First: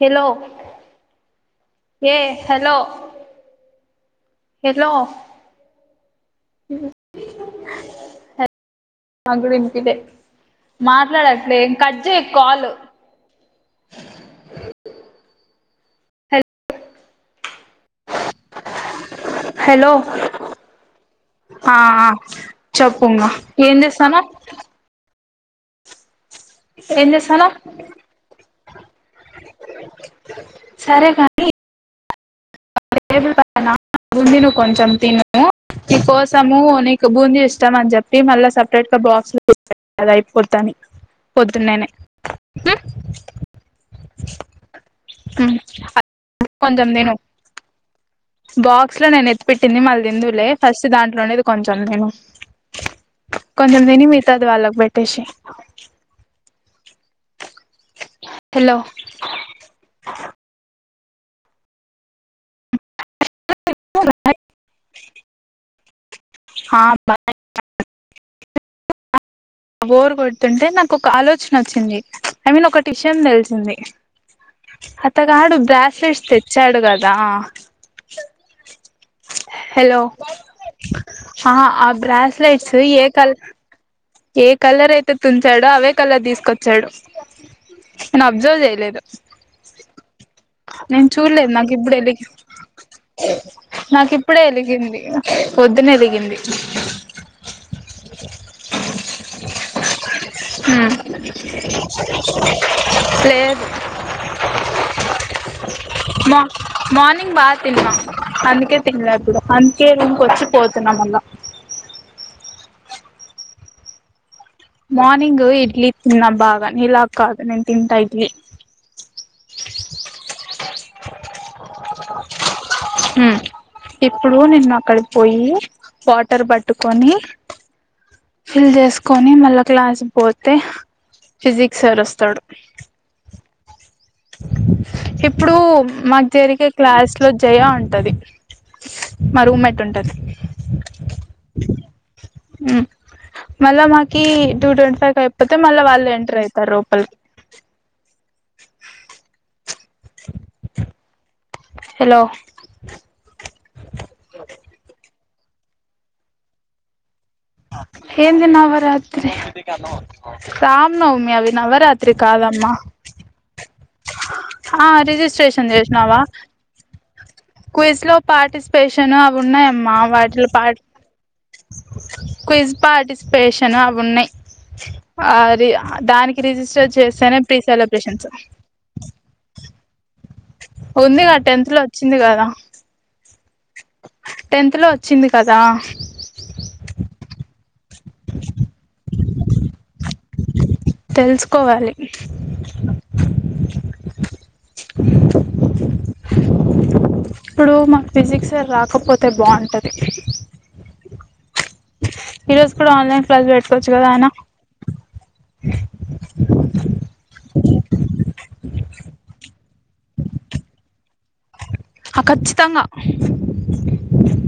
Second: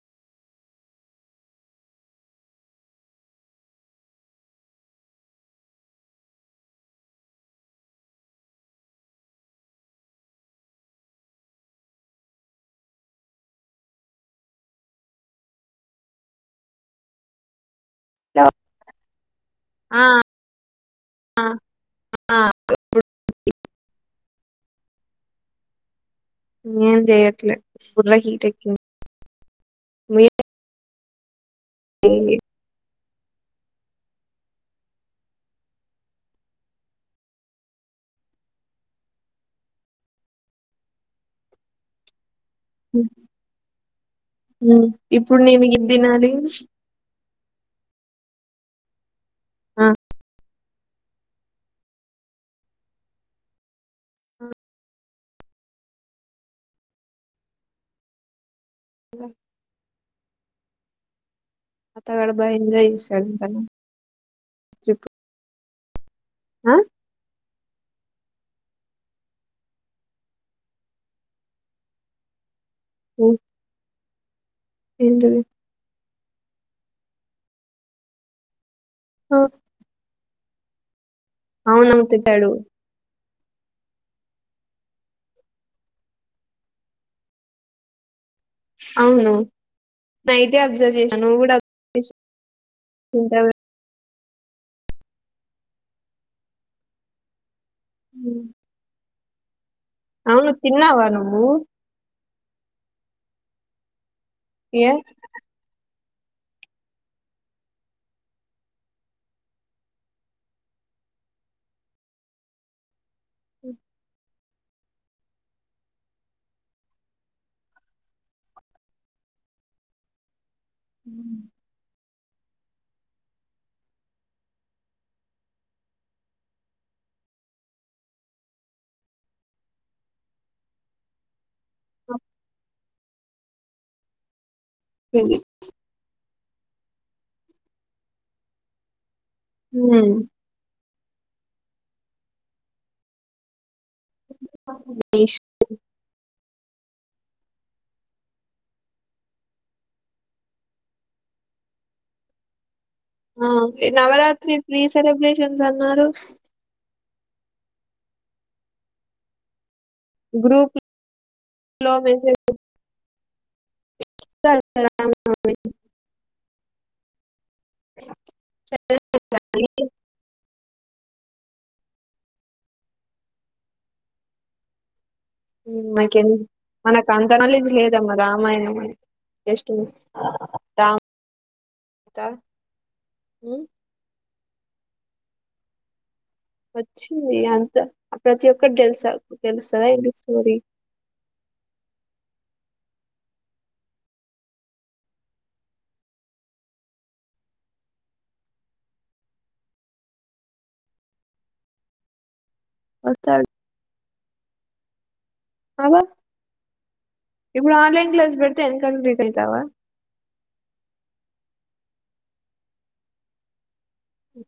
Hello ఏ hello మాట్లాడట్లే cut జేయకు కాలు లో హలో ఆ ఆ ఆ చెప్పుంగా ఏం చేస్తానవ్ ఏం చేయట్లే బుర్ర హీటేక్కింది ఏ సరే కానీ ఏంది [unintelligible] నువ్వు తిను కొంచెం తిను నీ కోసము నీకు బూందీ ఇష్టం అని చెప్పి మళ్ళ సపరేట్గా బాక్స్లు [unintelligible] అది అయిపోద్దని పొద్దున్ననే ఉ ఇప్పుడు నేను ఇది తినాలి కొంచెం తిను బాక్స్ లో నేన్ ఎత్ పెట్టింది ఆ మళ్ళి ఎందుకు లే ఫస్ట్ దాంట్లో నే ఇది కొంచెం తిను కొంచెం తిని మిగతది వాలకు బెఠేషెయ్ హలో అతగడు బయిందీస్ టన్ టన్ అయ్ ఆ [inaudible] బోరు కొడుతుంటే నాకు ఒక ఆలోచన వచ్చింది ఐ మీన్ ఒక టిషన్ తెలిసింది ఏంటిది అతగాడు బ్రాస్లెట్ తెస్తే ఇచ్చాడుకదా హలో [inaudible] ఆ అవును ఆ అమ్ముతాడు బ్రాస్లెట్స్ ఏ కల్ ఏ కలర్ అయితే తుంచాడో అవే కలర్ తీసుకొచ్చాడు అబ్జర్వ్ చేయలేదు అవును నైటే అబ్జర్వ్ నేను చేశాను నువ్వు చూడలేదు కూడా నాకు ఇప్పుడు వెళ్ళి తింటావు నాకుప్పు ఇప్పుడే వెలిగింది ని ఎదిగింది [inaudible] [inaudible] అవును హ తిన్నావా నువ్వు లేదు ఏ మా మార్నింగ్ బాగా తిన్నా అందుకే తినలే ఇప్పుడు అందుకే రూంక వచ్చి పోతున్నాం వల్ల మార్నింగ్ ఇడ్లీ తిన్న బాగా నీలా కాదు నేను తింటా ఇడ్లీ అ ఇప్పుడు నిన్ను అక్కడి పోయి వాటర్ పట్టుకొని ఫిల్ చేసుకొని మళ్ళా క్లాస్ పోతే ఫిజిక్స్ సారు వస్తాడు ఇప్పుడు మా జరిగే క్లాస్ లో జయ ఉంటది మా రూమ్ ఎట్ ఉంటది [inaudible] హు మళ్ళా మాకి టూ ట్వంటీ ఫైవ్ అయిపోతే మళీ వాళ్ళు ఎంటర్ అయితరు త రోపల్ [inaudible] హలో ఆ నవరాత్రి ప్రీ సెలబ్రేషన్ సెలబ్రేషన్సు అన్నారు ఏం తిన్నావు రాత్రి గ్రూప్ రామ్నవమి అవి లో నవరాత్రి మెసేజ్ కాదమ్మా ఆ రిజిస్ట్రేషన్ చేసినావా క్ీజ్ లో పార్టిసిపేషన్ అవి ఉన్నాయమ్మా వాటిలోటి క్విజ్ పార్టిసిపేషన్ అవి ఉన్నాయి ఆ రి మకి ఎ దానికి రిజిస్టర్ మనకు చేస్తేనే ప్రీ అంతనాలెడ్జ లేదమ్మా సెలబ్రేషన్స్ రామాయణం జస్ట్ రామత ఉందిగా టెన్త్ లో వచ్చింది కదా ఉమ్, టెన్త్ లో వచ్చింది కదా వచ్చి అంత ఆ ప్రతి ఒక్కటి తెలుసా తెలుసా స్టోరీ తెలుసుకోవాలి ఇప్పుడు మాకు ఫిజిక్స్ రాకపోతే బావుంటది ఈ రోజు కూడా ఆన్లైన్ వస్తాడు క్లాస్లు పెట్టుకోవచ్చు కదా ఆయన అవ ఇప్పుడు ఆన్లైన్ క్లాస్ పెడితే ఎన్ కంప్లీట్ దావా ఆ ఖచ్చితంగా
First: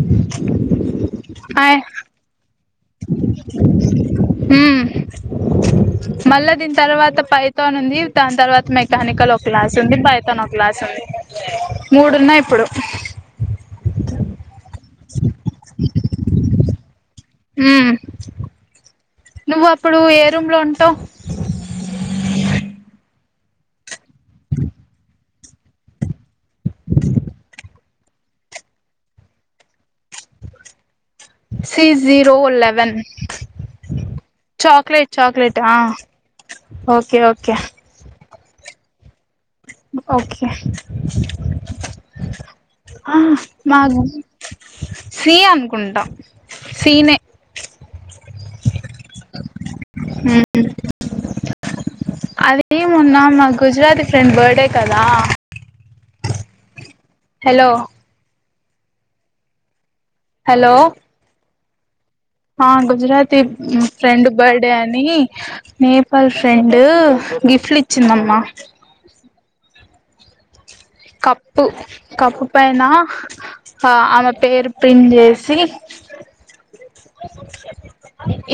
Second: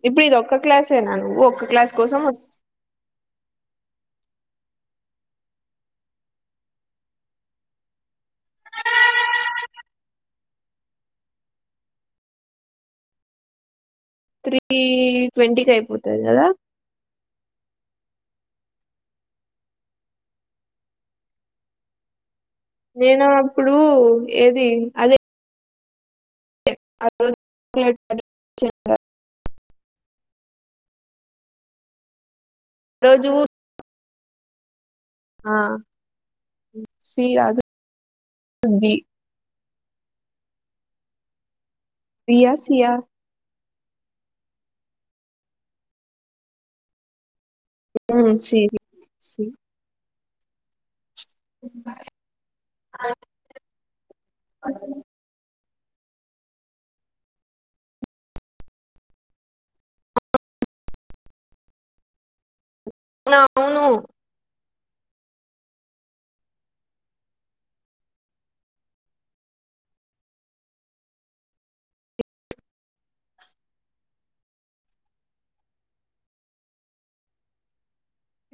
ఇప్పుడు ఇది ఒక్క క్లాసేనా నువ్వు ఒక్క క్లాస్ కోసం హ మళ్ళా దీని తర్వాత పైథాన్ ఉంది దాని తర్వాత మెకానికల్ ఒక క్లాస్ ఉంది పైథాన్ ఒక క్లాస్ ఉంది మూడు ఉన్నాయి ఇప్పుడు త్రీ ట్వంటీకి అయిపోతది కదా హుమ్ నువ్వు అప్పుడు ఏ రూమ్ లో ఉంటావు నేను అప్పుడు ఏది అదే అ [unintelligible] అ సి జీరో ల్లా వెన్ రోజు చాక్లేట్ చాక్లెట్ ఆ ఓకే ఓకే బి ఓకే బియా సియా ఆ మాకు సీ అనుకుంటా సీనే ఆ సీ హు మ్ అదేమున్నా మా గుజరాతీ ఫ్రెండ్ బర్త్డే కదా హలో హలో ఆ గుజరాతీ అవును ఫ్రెండ్ బర్డ్ డే అని నేపాల్ ఫ్రెండు గిఫ్ట్లు ఇచ్చిందమ్మా కప్పు కప్పు పైన ఆమె పేరు ప్రింట్ చేసీ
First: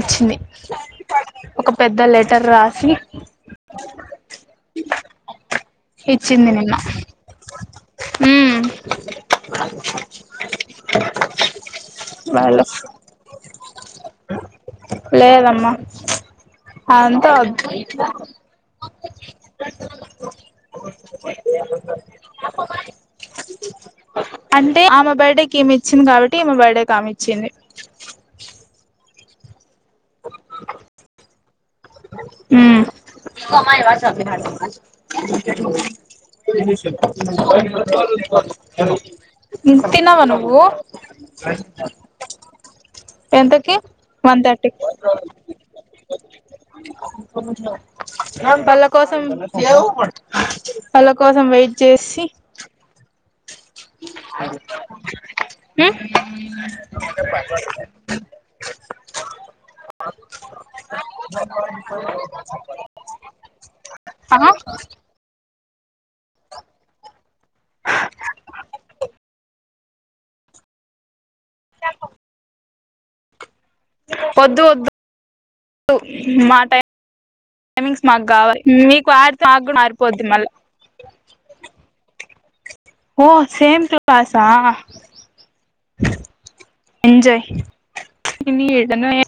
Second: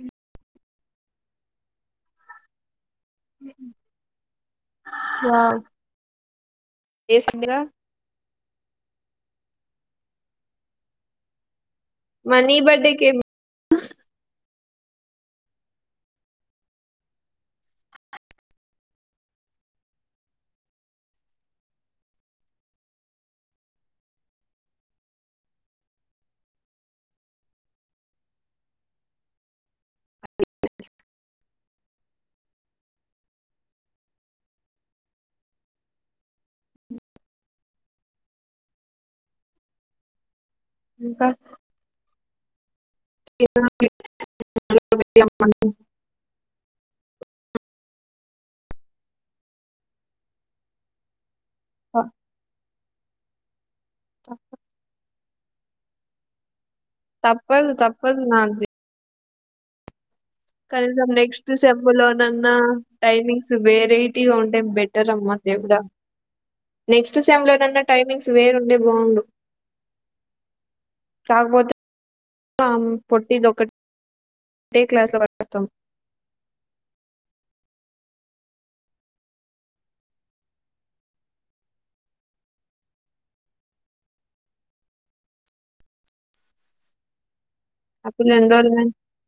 ఇచ్చింది ఒక పెద్ద లెటర్ రాసి వావ్ చిందినిన్న ఏసుందిగ మ్ మనీ బర్డేక్ లేదమ్మా అంతా వద్ద్ అంటే ఆమె బర్త్డేకి ఏమి ఇచ్చింది కాబట్టి ఈమె బర్త్డే కి ఆమె ఇచ్చింది మ్ తినవ ఉ ఇంకా ఎంతకి వన్ థర్టీ పళ్ళ కోసం పళ్ళ కోస్ వెయిట్ చేసి త- అే మ్ తప్పదు తప్పదు నా కనీసం నెక్స్ట్ సెంబ్ల్లో నన్న టైమింగ్స్ వేరైటిగా ఆహా ఉంటే బెటర్ అమ్మ దేవుడ నెక్స్ట్ సెమ్ లోనన్న టైమింగ్స్ వేరుంటె బావుండు కాక్పోతే పొట్టిది ఒకట్ వద్దు వద్దు మా టైం టైమింగ్స్ మాకు కావాలి మీక్ మారిపోద్ది మళ్ళా ఓ సేమ్ క్లాసా ఎంజయ్ అప్పుడు నని ఎన్రోల్మెంట్ ఏదాన్నా [inaudible]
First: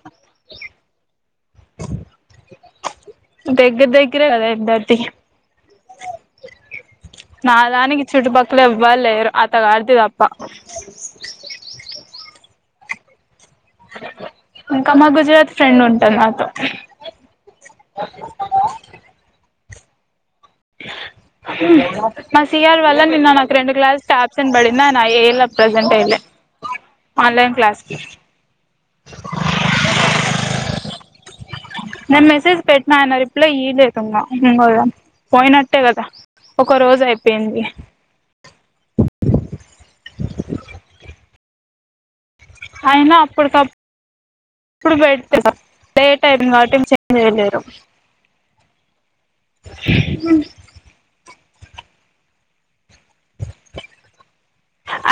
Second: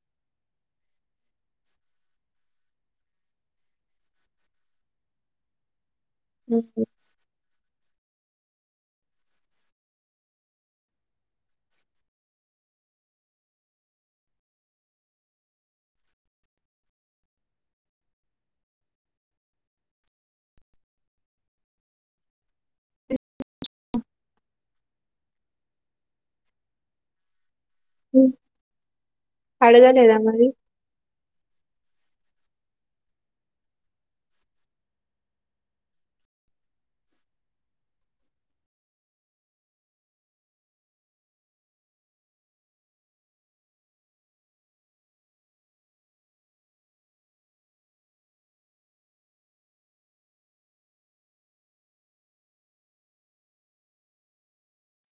దగ్గర్ దగ్గరే కదా ఇద్దర్ది నా దానికి చుట్టుపక్కలేవ్వర్ళ్లేరు ఆ తగా ఆడతదప్ప ఇంకా మా గుజరాత్ ఫ్రెండ్ ఉంట నాతో మా సియర్ వల్ నిన్న రెం క్లాస్ అబ్సెంట్ బడింద ప్రెసెంట్యి ఆన్లైన్ క్లాస్ కి మ్ అడగలేదా మరి నేను మెసేజ్ పెట్టినా ఆయన రిప్లై ఇయ్యలేదింగ ఇంగా పోయినట్టే కదా ఒక రోజు అయిపేయింది. అయినా అప్పుడికప్ ప్పుడు [unintelligible] లేట్ అయింది కావట్టి చేంజ్ చేయలేరు. హ్మ్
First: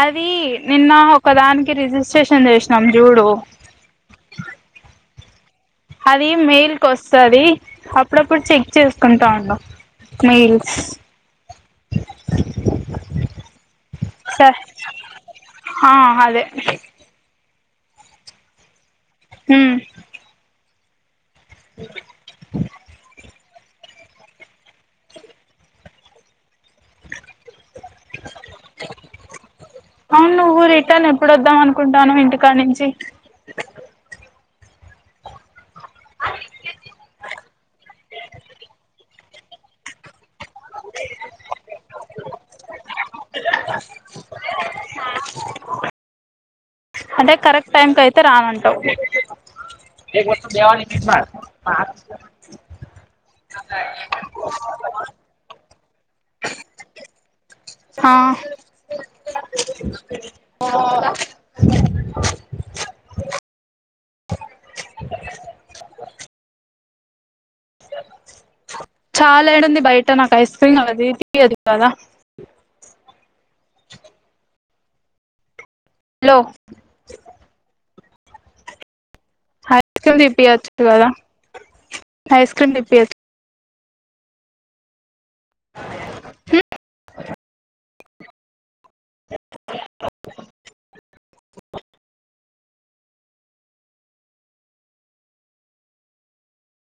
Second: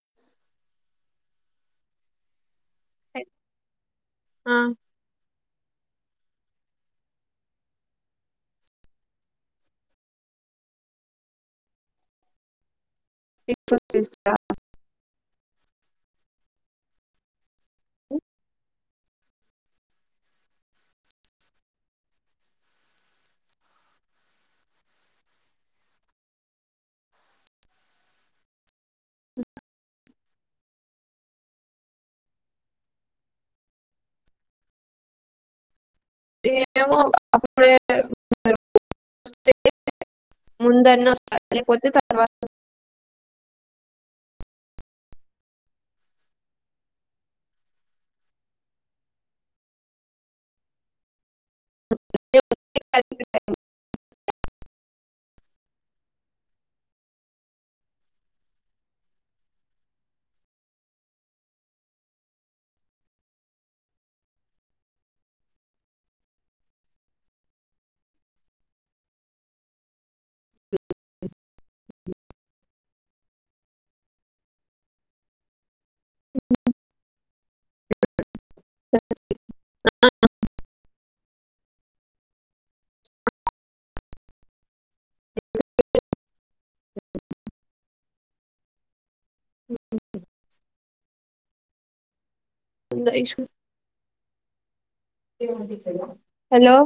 అది నిన్న ఒకదానికి రిజిస్ట్రేషన్ చేసి నం జూడు ఆ అది మెయిల్ కు వస్సాది అప్పుడప్పుడు చెక్ చేసుకుంటా ఉండు మెయిల్స్ ఇ [unintelligible] హా అదే హ్మ్ అవును నువ్వు రిటర్న్ ఎప్పుడు వద్దాం అనుకుంటన్నావ్ ఇంటికానుంచి. ఏమో [unintelligible] [unintelligible] ముందర్నో [unintelligible] [unintelligible] అదే కరెక్ట్ టైం కి అయితే రానంటావు ఆ చాలా ఏడుంది బయట నాకు ఐస్ క్రీమ్ అది అది కదా లో [unintelligible] ఐస్ క్రీమ్ ఇప్పియ పుల్ల ఐసు హలో